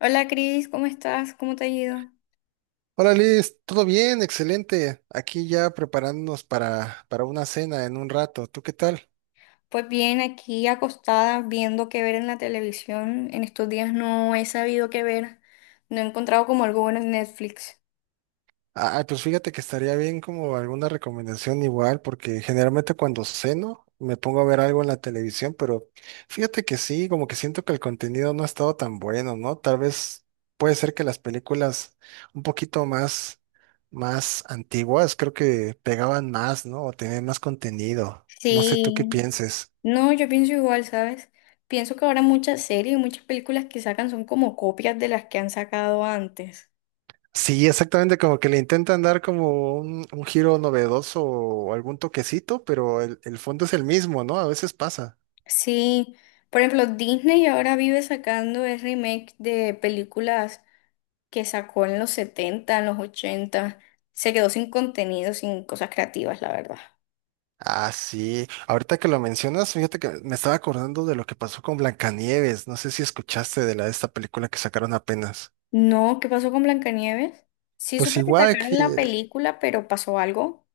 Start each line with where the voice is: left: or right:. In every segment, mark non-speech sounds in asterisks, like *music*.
left: Hola Cris, ¿cómo estás? ¿Cómo te ha ido?
right: Hola Liz, todo bien, excelente. Aquí ya preparándonos para una cena en un rato. ¿Tú qué tal?
left: Pues bien, aquí acostada viendo qué ver en la televisión. En estos días no he sabido qué ver. No he encontrado como algo bueno en Netflix.
right: Ah, pues fíjate que estaría bien como alguna recomendación igual, porque generalmente cuando ceno me pongo a ver algo en la televisión, pero fíjate que sí, como que siento que el contenido no ha estado tan bueno, ¿no? Tal vez puede ser que las películas un poquito más, más antiguas, creo que pegaban más, ¿no? O tenían más contenido. No sé tú qué
left: Sí,
right: pienses.
left: no, yo pienso igual, ¿sabes? Pienso que ahora muchas series y muchas películas que sacan son como copias de las que han sacado antes.
right: Sí, exactamente, como que le intentan dar como un giro novedoso o algún toquecito, pero el fondo es el mismo, ¿no? A veces pasa.
left: Sí, por ejemplo, Disney ahora vive sacando el remake de películas que sacó en los 70, en los 80. Se quedó sin contenido, sin cosas creativas, la verdad.
right: Ah, sí. Ahorita que lo mencionas, fíjate que me estaba acordando de lo que pasó con Blancanieves. No sé si escuchaste de la de esta película que sacaron apenas.
left: No, ¿qué pasó con Blancanieves? Sí
right: Pues
left: supe que
right: igual que
left: sacaron la película, pero pasó algo.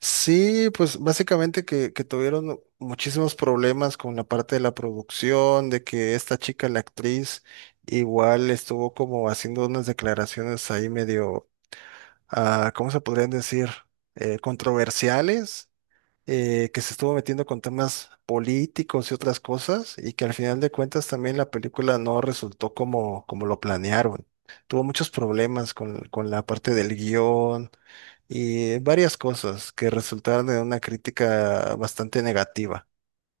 right: sí, pues básicamente que tuvieron muchísimos problemas con la parte de la producción, de que esta chica, la actriz, igual estuvo como haciendo unas declaraciones ahí medio ¿cómo se podrían decir? Controversiales, que se estuvo metiendo con temas políticos y otras cosas, y que al final de cuentas también la película no resultó como, como lo planearon. Tuvo muchos problemas con la parte del guión y varias cosas que resultaron en una crítica bastante negativa.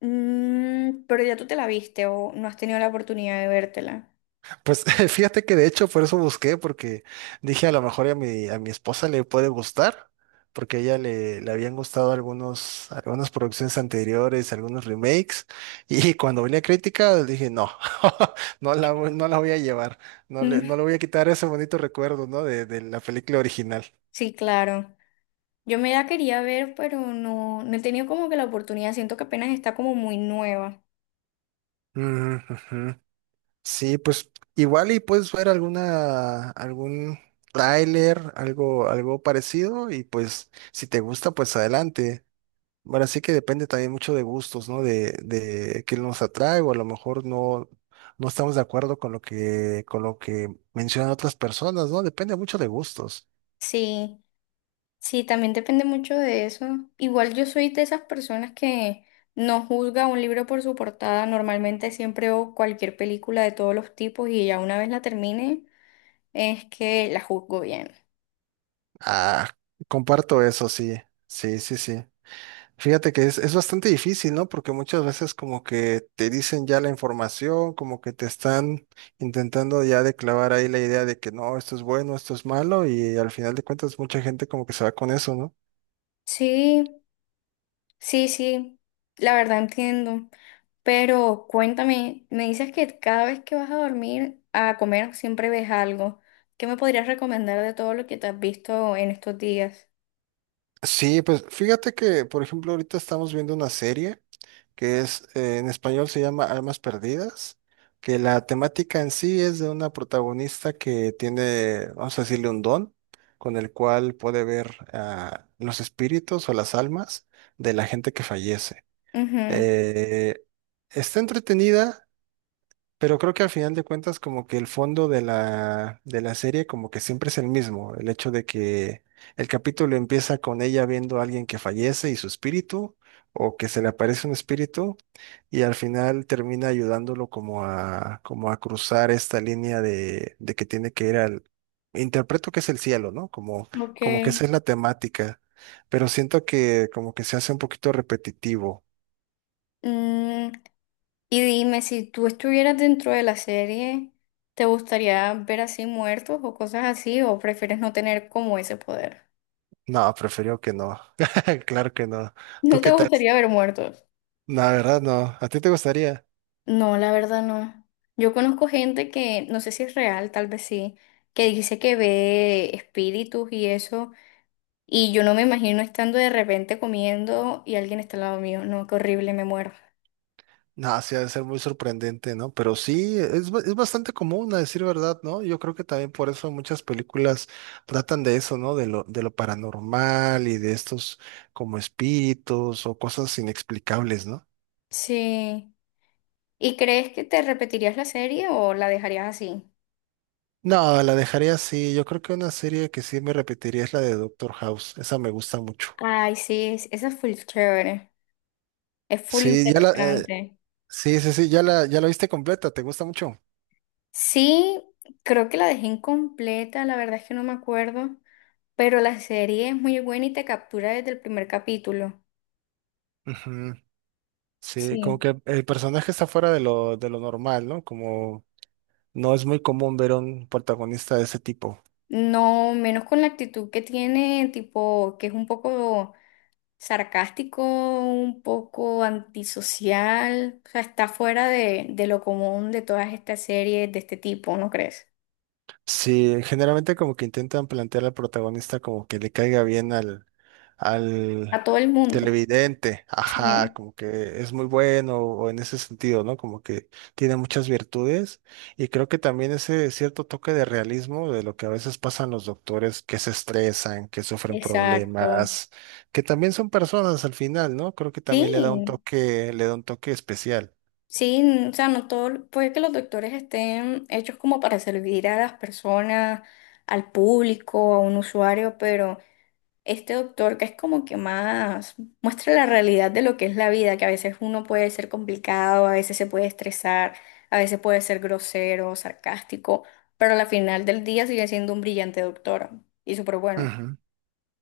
left: Pero ya tú te la viste o no has tenido la oportunidad de vértela. *laughs*
right: Pues *laughs* fíjate que de hecho por eso busqué, porque dije a lo mejor a mi esposa le puede gustar, porque a ella le habían gustado algunas producciones anteriores, algunos remakes, y *laughs* cuando venía crítica dije, no, *laughs* no la voy a llevar,
left: Mm.
right: no le voy a quitar ese bonito recuerdo, ¿no? De la película original.
left: Sí, claro. Yo me la quería ver, pero no, no he tenido como que la oportunidad. Siento que apenas está como muy nueva.
right: Ujú, ujú. Sí, pues igual y puedes ver algún tráiler, algo parecido, y pues si te gusta, pues adelante. Bueno, sí que depende también mucho de gustos, ¿no? De qué nos atrae o a lo mejor no, no estamos de acuerdo con lo que mencionan otras personas, ¿no? Depende mucho de gustos.
left: Sí, sí, también depende mucho de eso. Igual yo soy de esas personas que no juzga un libro por su portada. Normalmente siempre o cualquier película de todos los tipos y ya una vez la termine. Es que la juzgo bien.
right: Ah, comparto eso, sí, sí, sí, sí. Fíjate que es bastante difícil, ¿no? Porque muchas veces como que te dicen ya la información, como que te están intentando ya de clavar ahí la idea de que no, esto es bueno, esto es malo y al final de cuentas mucha gente como que se va con eso, ¿no?
left: Sí, sí, sí, la verdad entiendo. Pero cuéntame, me dices que cada vez que vas a dormir a comer siempre ves algo. ¿Qué me podrías recomendar de todo lo que te has visto en estos días?
right: Sí, pues fíjate que, por ejemplo, ahorita estamos viendo una serie que es, en español se llama Almas Perdidas, que la temática en sí es de una protagonista que tiene, vamos a decirle, un don con el cual puede ver los espíritus o las almas de la gente que fallece.
left: Ujú.
right: Eh, está entretenida, pero creo que al final de cuentas como que el fondo de la serie como que siempre es el mismo, el hecho de que el capítulo empieza con ella viendo a alguien que fallece y su espíritu, o que se le aparece un espíritu, y al final termina ayudándolo como a cruzar esta línea de que tiene que ir al, interpreto que es el cielo, ¿no? Como,
left: Ok.
right: como que esa es la temática, pero siento que como que se hace un poquito repetitivo.
left: Mm, y dime, si tú estuvieras dentro de la serie, ¿te gustaría ver así muertos o cosas así? ¿O prefieres no tener como ese poder?
right: No, prefiero que no. *laughs* Claro que no.
left: *laughs* ¿No
right: ¿Tú
left: te
right: qué tal?
left: gustaría ver muertos?
right: La verdad, no. ¿A ti te gustaría?
left: No, la verdad no. Yo conozco gente que, no sé si es real, tal vez sí, que dice que ve espíritus y eso, y yo no me imagino estando de repente comiendo y alguien está al lado mío. No, qué horrible, me muero.
right: No, sí, ha de ser muy sorprendente, ¿no? Pero sí, es, es bastante común, a decir verdad, ¿no? Yo creo que también por eso muchas películas tratan de eso, ¿no? De lo paranormal y de estos como espíritus o cosas inexplicables, ¿no?
left: Sí. ¿Y crees que te repetirías la serie o la dejarías así?
right: No, la dejaría así. Yo creo que una serie que sí me repetiría es la de Doctor House. Esa me gusta mucho.
left: Ay, sí, esa es full chévere, es full
right: Sí,
left: interesante.
right: sí, sí, sí, ya la viste completa. ¿Te gusta mucho?
left: Sí, creo que la dejé incompleta, la verdad es que no me acuerdo, pero la serie es muy buena y te captura desde el primer capítulo.
right: Ujú. Sí, como
left: Sí,
right: que el personaje está fuera de lo normal, ¿no? Como no es muy común ver un protagonista de ese tipo.
left: no, menos con la actitud que tiene, tipo, que es un poco sarcástico, un poco antisocial, o sea, está fuera de lo común de todas estas series de este tipo, ¿no crees?
right: Sí, generalmente como que intentan plantear al protagonista como que le caiga bien al
left: A todo el mundo.
right: televidente, ajá,
left: Sí,
right: como que es muy bueno o en ese sentido, ¿no? Como que tiene muchas virtudes y creo que también ese cierto toque de realismo de lo que a veces pasan los doctores que se estresan, que sufren
left: exacto.
right: problemas, que también son personas al final, ¿no? Creo que también le da un
left: Sí,
right: toque, le da un toque especial.
left: sí, o sea, no todo, puede que los doctores estén hechos como para servir a las personas, al público, a un usuario, pero… este doctor que es como que más muestra la realidad de lo que es la vida, que a veces uno puede ser complicado, a veces se puede estresar, a veces puede ser grosero, sarcástico, pero al final del día sigue siendo un brillante doctor y súper bueno.
right: Ujú.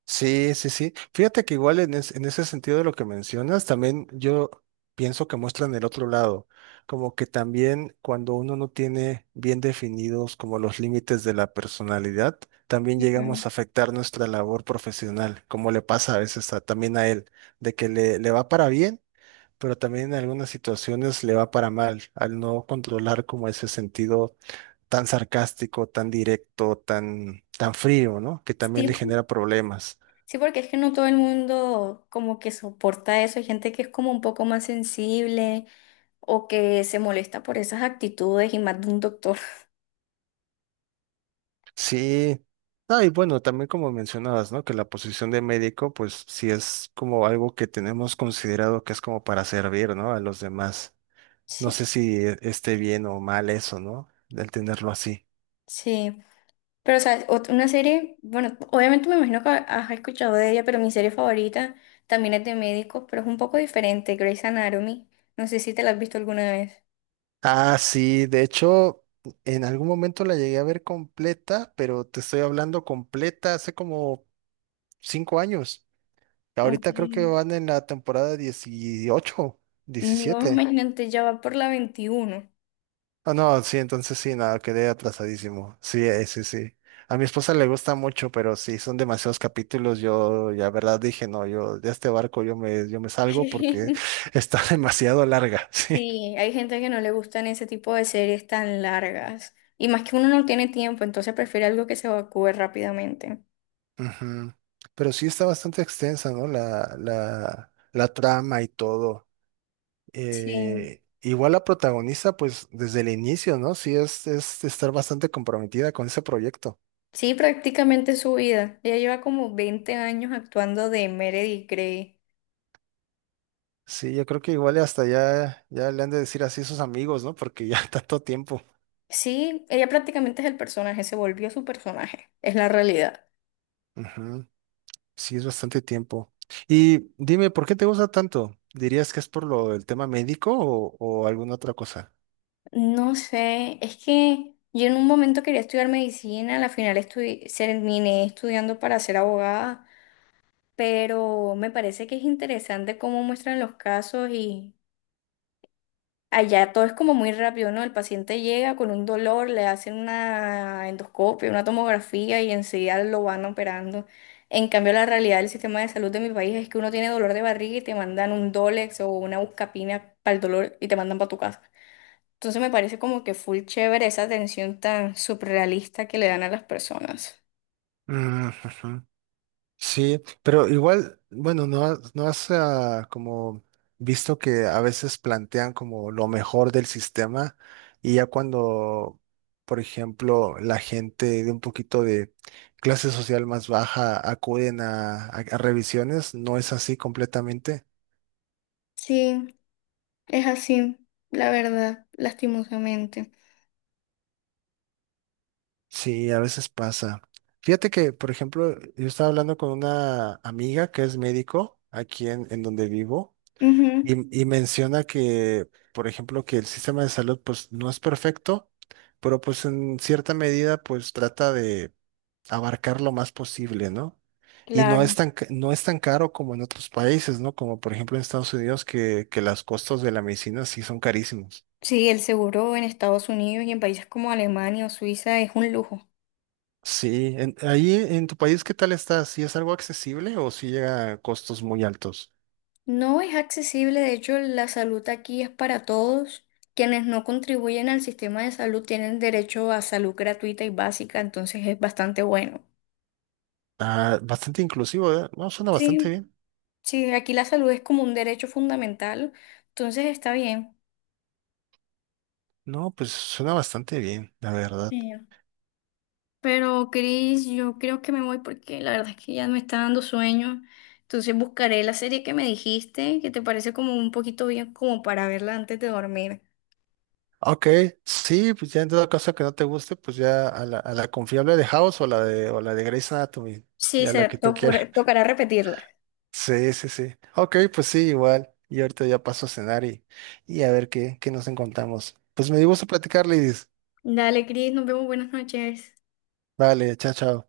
right: Sí, sí, sí. Fíjate que igual en, en ese sentido de lo que mencionas, también yo pienso que muestran el otro lado, como que también cuando uno no tiene bien definidos como los límites de la personalidad, también
left: Ujú.
right: llegamos a afectar nuestra labor profesional, como le pasa a veces también a él, de que le va para bien, pero también en algunas situaciones le va para mal, al no controlar como ese sentido tan sarcástico, tan directo, tan frío, ¿no? Que
left: Sí,
right: también le genera problemas.
left: sí, porque es que no todo el mundo como que soporta eso. Hay gente que es como un poco más sensible o que se molesta por esas actitudes y más de un doctor. *laughs*
right: Sí. Ah, y bueno, también como mencionabas, ¿no? Que la posición de médico, pues sí es como algo que tenemos considerado que es como para servir, ¿no? A los demás. No
left: Sí,
right: sé si esté bien o mal eso, ¿no? Del tenerlo así.
left: sí. Pero, o sea, una serie, bueno, obviamente me imagino que has escuchado de ella, pero mi serie favorita también es de médicos, pero es un poco diferente, Grey's Anatomy. No sé si te la has visto alguna vez.
right: Ah, sí, de hecho, en algún momento la llegué a ver completa, pero te estoy hablando completa hace como 5 años. Ahorita creo que
left: Ok.
right: van en la temporada 18,
left: No,
right: 17.
left: imagínate, ya va por la 21.
right: Ah, no, sí, entonces sí, nada, quedé atrasadísimo. Sí, sí, sí. A mi esposa le gusta mucho, pero sí, son demasiados capítulos. Yo, ya verdad, dije, no, yo de este barco yo me salgo porque
left: *laughs*
right: *laughs* está demasiado larga, *laughs* sí.
left: Sí, hay gente que no le gustan ese tipo de series tan largas. Y más que uno no tiene tiempo, entonces prefiere algo que se evacúe rápidamente.
right: Ujú. Pero sí está bastante extensa, ¿no? La trama y todo.
left: Sí.
right: Igual la protagonista, pues desde el inicio, ¿no? Sí, es estar bastante comprometida con ese proyecto.
left: Sí, prácticamente su vida. Ella lleva como 20 años actuando de Meredith Grey.
right: Sí, yo creo que igual y hasta ya le han de decir así a sus amigos, ¿no? Porque ya *laughs* tanto tiempo.
left: Sí, ella prácticamente es el personaje, se volvió su personaje, es la realidad.
right: Ujú, sí, es bastante tiempo. Y dime, ¿por qué te gusta tanto? ¿Dirías que es por lo, del tema médico o alguna otra cosa?
left: No sé, es que yo en un momento quería estudiar medicina, al final terminé estudiando para ser abogada, pero me parece que es interesante cómo muestran los casos y allá todo es como muy rápido, ¿no? El paciente llega con un dolor, le hacen una endoscopia, una tomografía y enseguida lo van operando. En cambio, la realidad del sistema de salud de mi país es que uno tiene dolor de barriga y te mandan un Dolex o una buscapina para el dolor y te mandan para tu casa. Entonces me parece como que full chévere esa atención tan surrealista que le dan a las personas.
right: Mm, ujú. Sí, pero igual, bueno, no, no has como visto que a veces plantean como lo mejor del sistema y ya cuando, por ejemplo, la gente de un poquito de clase social más baja acuden a, a revisiones, no es así completamente.
left: Sí, es así, la verdad, lastimosamente.
right: Sí, a veces pasa. Fíjate que, por ejemplo, yo estaba hablando con una amiga que es médico aquí en donde vivo.
left: Ujú,
right: Y menciona que, por ejemplo, que el sistema de salud pues no es perfecto, pero pues en cierta medida pues trata de abarcar lo más posible, ¿no? Y no es
left: claro.
right: tan, no es tan caro como en otros países, ¿no? Como por ejemplo en Estados Unidos que los costos de la medicina sí son carísimos.
left: Sí, el seguro en Estados Unidos y en países como Alemania o Suiza es un lujo.
right: Sí, ahí en tu país, ¿qué tal está? ¿Sí es algo accesible o sí llega a costos muy altos?
left: No es accesible, de hecho, la salud aquí es para todos. Quienes no contribuyen al sistema de salud tienen derecho a salud gratuita y básica, entonces es bastante bueno.
right: Ah, bastante inclusivo, ¿eh? No, suena bastante
left: Sí,
right: bien.
left: sí, aquí la salud es como un derecho fundamental, entonces está bien.
right: No, pues suena bastante bien, la verdad.
left: Sí. Pero Cris, yo creo que me voy porque la verdad es que ya me está dando sueño. Entonces buscaré la serie que me dijiste, que te parece como un poquito bien como para verla antes de dormir.
right: Ok, sí, pues ya en dado caso que no te guste, pues ya a la confiable de House o o la de Grey's Anatomy,
left: Sí,
right: ya la
left: se
right: que tú
left: te
right: quieras. *laughs*
left: tocará repetirla.
right: Sí, sí, sí. Ok, pues sí, igual. Y ahorita ya paso a cenar y a ver qué nos encontramos. Pues me dio gusto platicar, Lidis.
left: Dale, Cris, nos vemos, buenas noches.
right: Vale, chao, chao.